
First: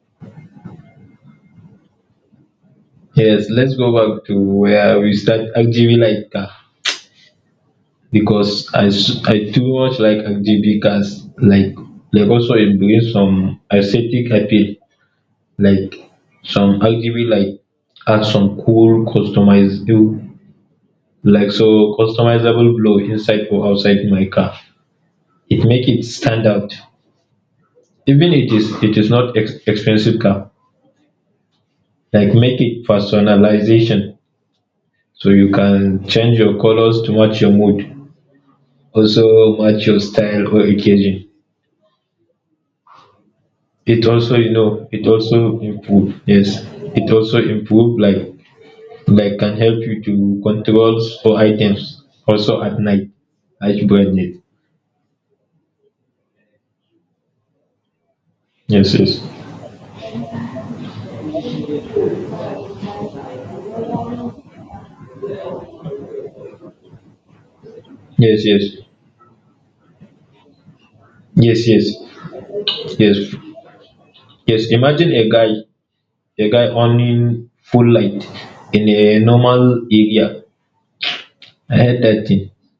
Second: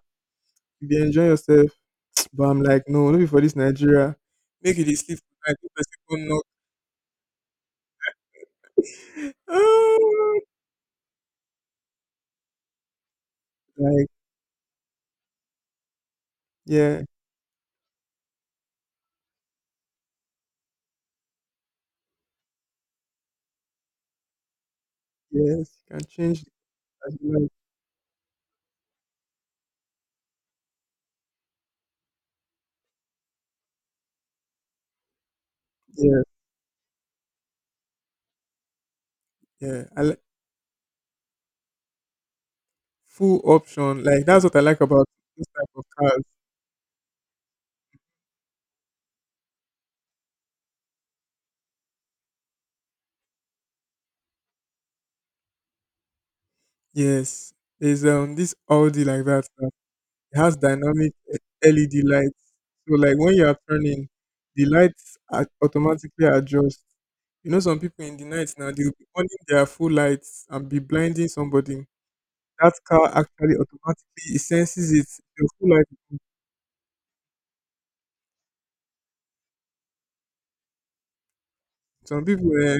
Speaker 1: You dey enjoy yourself. But I'm like, no, not for
Speaker 2: Yes,
Speaker 1: this
Speaker 2: let's go
Speaker 1: Nigeria.
Speaker 2: back to
Speaker 1: Make it dey
Speaker 2: where we
Speaker 1: sleep
Speaker 2: start
Speaker 1: for night, make person
Speaker 2: RGB
Speaker 1: come
Speaker 2: light
Speaker 1: knock.
Speaker 2: car because I too much like
Speaker 1: Ah!
Speaker 2: RGB cars. Like also it brings some
Speaker 1: Like,
Speaker 2: aesthetic appeal. Like some
Speaker 1: yeah,
Speaker 2: RGB light add some cool customizable like so customizable glow inside or outside my car. It
Speaker 1: yes,
Speaker 2: make
Speaker 1: you
Speaker 2: it
Speaker 1: can change
Speaker 2: stand
Speaker 1: it
Speaker 2: out.
Speaker 1: as you like.
Speaker 2: Even it is not expensive car. Like make it personalization so you can
Speaker 1: Yeah,
Speaker 2: change your colors to match your mood also
Speaker 1: yeah.
Speaker 2: match your
Speaker 1: I like
Speaker 2: style or occasion.
Speaker 1: full option.
Speaker 2: It
Speaker 1: Like
Speaker 2: also,
Speaker 1: that's
Speaker 2: you
Speaker 1: what I like
Speaker 2: know,
Speaker 1: about
Speaker 2: it
Speaker 1: this
Speaker 2: also
Speaker 1: type of
Speaker 2: improve.
Speaker 1: cars.
Speaker 2: Yes, it also improve like can help you to controls or items also at night as branded.
Speaker 1: Yes. There's this
Speaker 2: Yes,
Speaker 1: Audi
Speaker 2: yes,
Speaker 1: like that. It has dynamic LED lights. So like when you are turning, the lights are automatically adjust. You know some people in the
Speaker 2: yes,
Speaker 1: night now
Speaker 2: yes,
Speaker 1: they'll be on their full lights and be blinding
Speaker 2: yes,
Speaker 1: somebody.
Speaker 2: yes,
Speaker 1: That car
Speaker 2: yes,
Speaker 1: actually automatically it
Speaker 2: yes.
Speaker 1: senses it.
Speaker 2: Imagine
Speaker 1: They'll feel like
Speaker 2: a guy owning full light in a normal area. I had
Speaker 1: some
Speaker 2: that
Speaker 1: people,
Speaker 2: thing.
Speaker 1: eh,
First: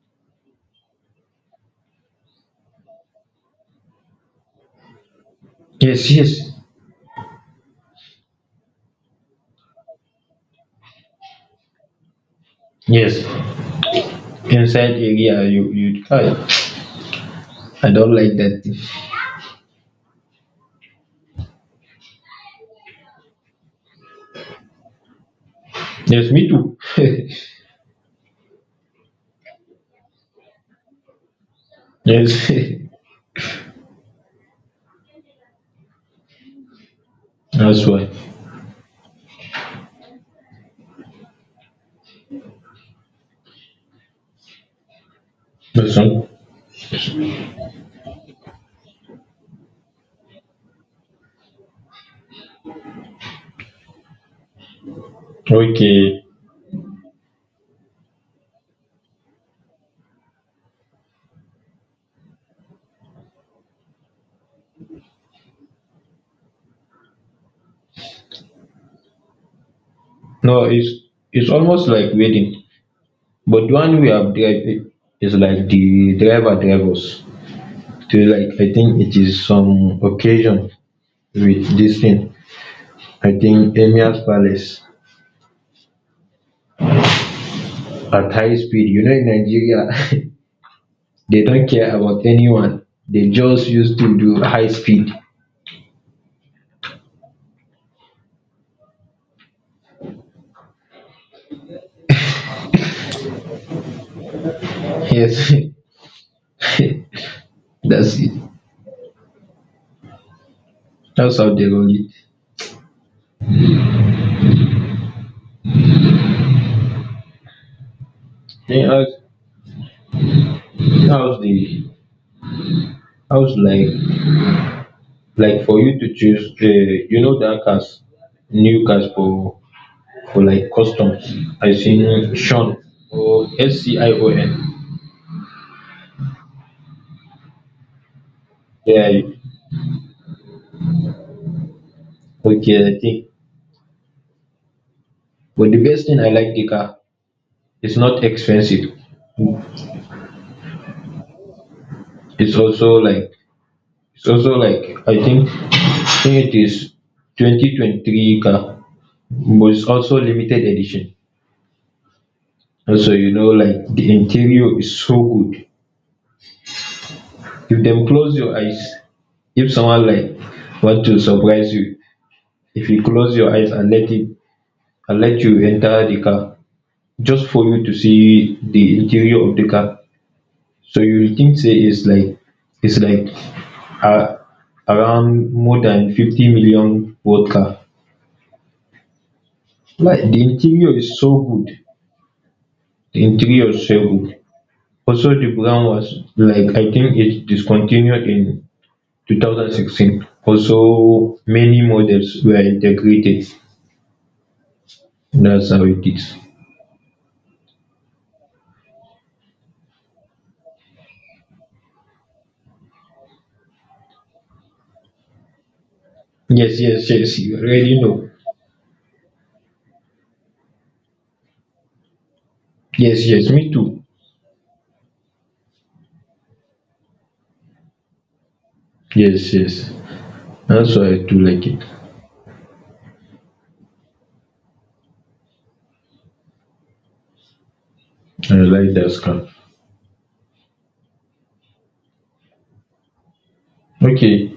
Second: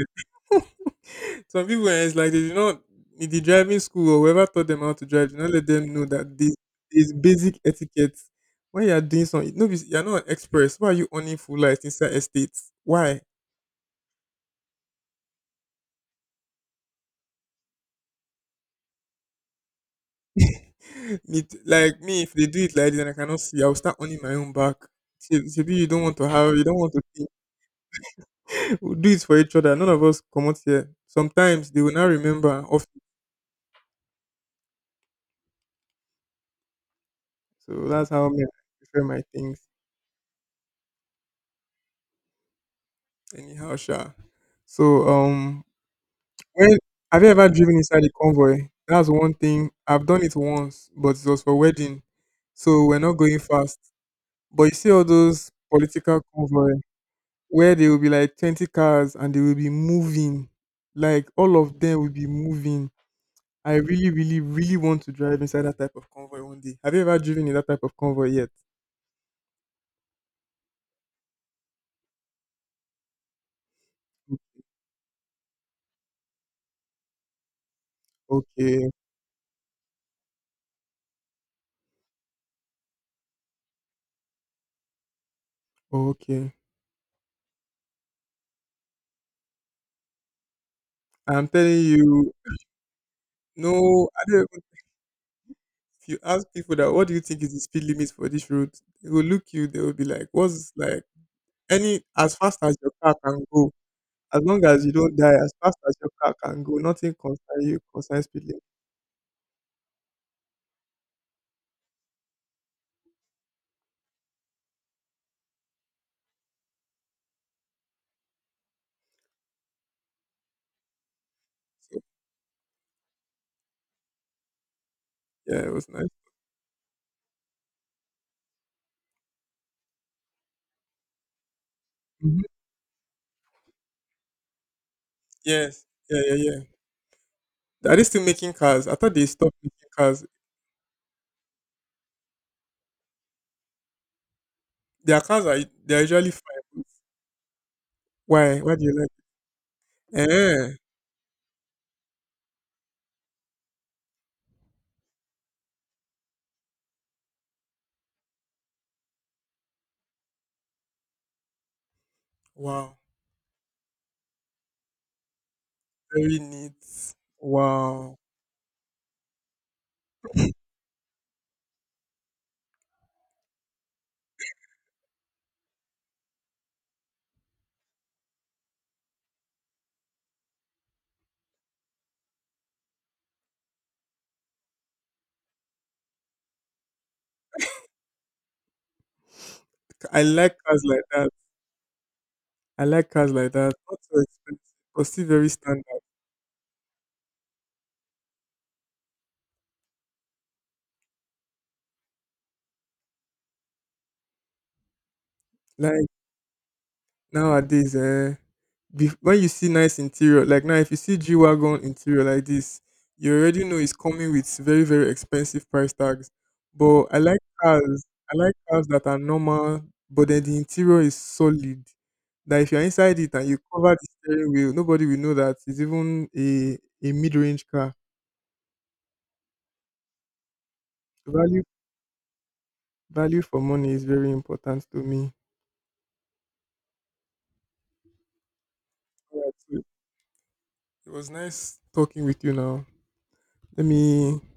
Speaker 1: some people, eh, it's like they do not, in the driving school or whoever taught them how to drive, do not let them know
Speaker 2: Yes, yes,
Speaker 1: that this is basic etiquette. When you are doing something, no, be- you are not an express. Why are you owning full lights inside estates? Why?
Speaker 2: yes. Inside area, you you. I don't like that thing.
Speaker 1: Me, t- like me, if they do it like this and I cannot see, I will start owning my own back. Maybe you don't want to
Speaker 2: Yes, me
Speaker 1: have, you
Speaker 2: too.
Speaker 1: don't want to think. We'll do it for each other. None of us come out here. Sometimes they will not
Speaker 2: Yes,
Speaker 1: remember. Often.
Speaker 2: that's
Speaker 1: So
Speaker 2: why.
Speaker 1: that's how me I prefer my things. Anyhow sure. So
Speaker 2: That's all.
Speaker 1: when have you ever driven inside a convoy? That's one thing. I've done it once, but it was for wedding. So we're not going fast. But you see all those political
Speaker 2: Okay.
Speaker 1: convoy where they will be like 20 cars and they will be moving. Like all of them will be moving. I really, really, really want to drive inside that type of convoy one day. Have you ever driven in that type of convoy yet?
Speaker 2: No, it's almost like wedding, but the one we have drive is like the driver drivers. So like I
Speaker 1: Okay,
Speaker 2: think it is some occasion with this thing. I think Emir's Palace
Speaker 1: okay.
Speaker 2: at high speed. You know in Nigeria they
Speaker 1: I'm
Speaker 2: don't
Speaker 1: telling
Speaker 2: care about
Speaker 1: you,
Speaker 2: anyone. They just used
Speaker 1: no,
Speaker 2: to
Speaker 1: I
Speaker 2: do
Speaker 1: don't.
Speaker 2: high speed.
Speaker 1: If you ask people that what do you think is the speed limit for this road, they will look you, they will be like, what's like any, as fast as your car can go, as long as you don't die,
Speaker 2: Yes,
Speaker 1: as fast as your car can go, nothing
Speaker 2: that's
Speaker 1: concern you concern
Speaker 2: it.
Speaker 1: speed limit.
Speaker 2: That's how they roll it. Then how's the
Speaker 1: So,
Speaker 2: how's
Speaker 1: yeah,
Speaker 2: like
Speaker 1: it
Speaker 2: for
Speaker 1: was
Speaker 2: you
Speaker 1: nice.
Speaker 2: to choose um, you know that cars, new cars for like customs. I seen
Speaker 1: Hmm.
Speaker 2: Sean or scion.
Speaker 1: Yes. Yeah, yeah, yeah. Are they still making cars? I
Speaker 2: Yeah,
Speaker 1: thought they stopped making cars.
Speaker 2: okay, I think,
Speaker 1: Their cars are
Speaker 2: but the
Speaker 1: they're
Speaker 2: best thing I
Speaker 1: usually
Speaker 2: like
Speaker 1: fine.
Speaker 2: the car, it's not
Speaker 1: Why? Why do
Speaker 2: expensive.
Speaker 1: you like it? Eh.
Speaker 2: It's also like it's also like I think it is 2023 car, but it's also limited edition.
Speaker 1: Wow.
Speaker 2: Also, you know, like the interior is so good.
Speaker 1: Very neat.
Speaker 2: If dem
Speaker 1: Wow.
Speaker 2: close your eyes, if someone like want to surprise you, if you close your eyes and let it and let you enter the car, just for you to see the interior of the car, so you will think say it's like a around more than 50 million worth car. Like
Speaker 1: I
Speaker 2: the
Speaker 1: like cars
Speaker 2: interior
Speaker 1: like
Speaker 2: is
Speaker 1: that.
Speaker 2: so good,
Speaker 1: I like
Speaker 2: the
Speaker 1: cars like
Speaker 2: interior
Speaker 1: that.
Speaker 2: is so
Speaker 1: Not so
Speaker 2: good.
Speaker 1: expensive, but still
Speaker 2: Also
Speaker 1: very
Speaker 2: the brand
Speaker 1: standard.
Speaker 2: was like I think it discontinued in 2016. Also many models were integrated. That's how
Speaker 1: Like
Speaker 2: it is.
Speaker 1: nowadays, eh, bef- when you see nice interior, like now if you see G Wagon interior like this, you already know it's coming with very, very expensive price tags.
Speaker 2: Yes,
Speaker 1: But
Speaker 2: yes,
Speaker 1: I
Speaker 2: yes.
Speaker 1: like
Speaker 2: You already
Speaker 1: cars,
Speaker 2: know.
Speaker 1: I like cars that are normal, but then the interior is solid. That if you're inside
Speaker 2: Yes,
Speaker 1: it and
Speaker 2: yes.
Speaker 1: you
Speaker 2: Me
Speaker 1: cover
Speaker 2: too.
Speaker 1: the steering wheel, nobody will know that it's even a mid range car.
Speaker 2: Yes, yes. That's why I do
Speaker 1: Value
Speaker 2: like it.
Speaker 1: value for money is very important to me.
Speaker 2: I like that scarf.
Speaker 1: Alright, so it was nice talking with you now. Let me,
Speaker 2: Okay,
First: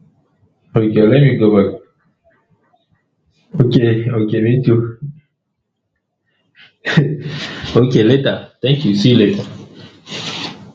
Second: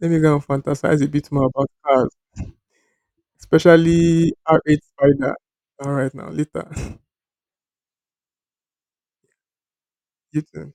Speaker 1: let me go and
Speaker 2: okay,
Speaker 1: fantasize a
Speaker 2: let
Speaker 1: bit
Speaker 2: me
Speaker 1: more
Speaker 2: go
Speaker 1: about
Speaker 2: back.
Speaker 1: cars,
Speaker 2: Okay,
Speaker 1: especially
Speaker 2: okay, me
Speaker 1: R8
Speaker 2: too.
Speaker 1: Spider. All right now, later.
Speaker 2: Okay, later. Thank you. See you later.
Speaker 1: You too.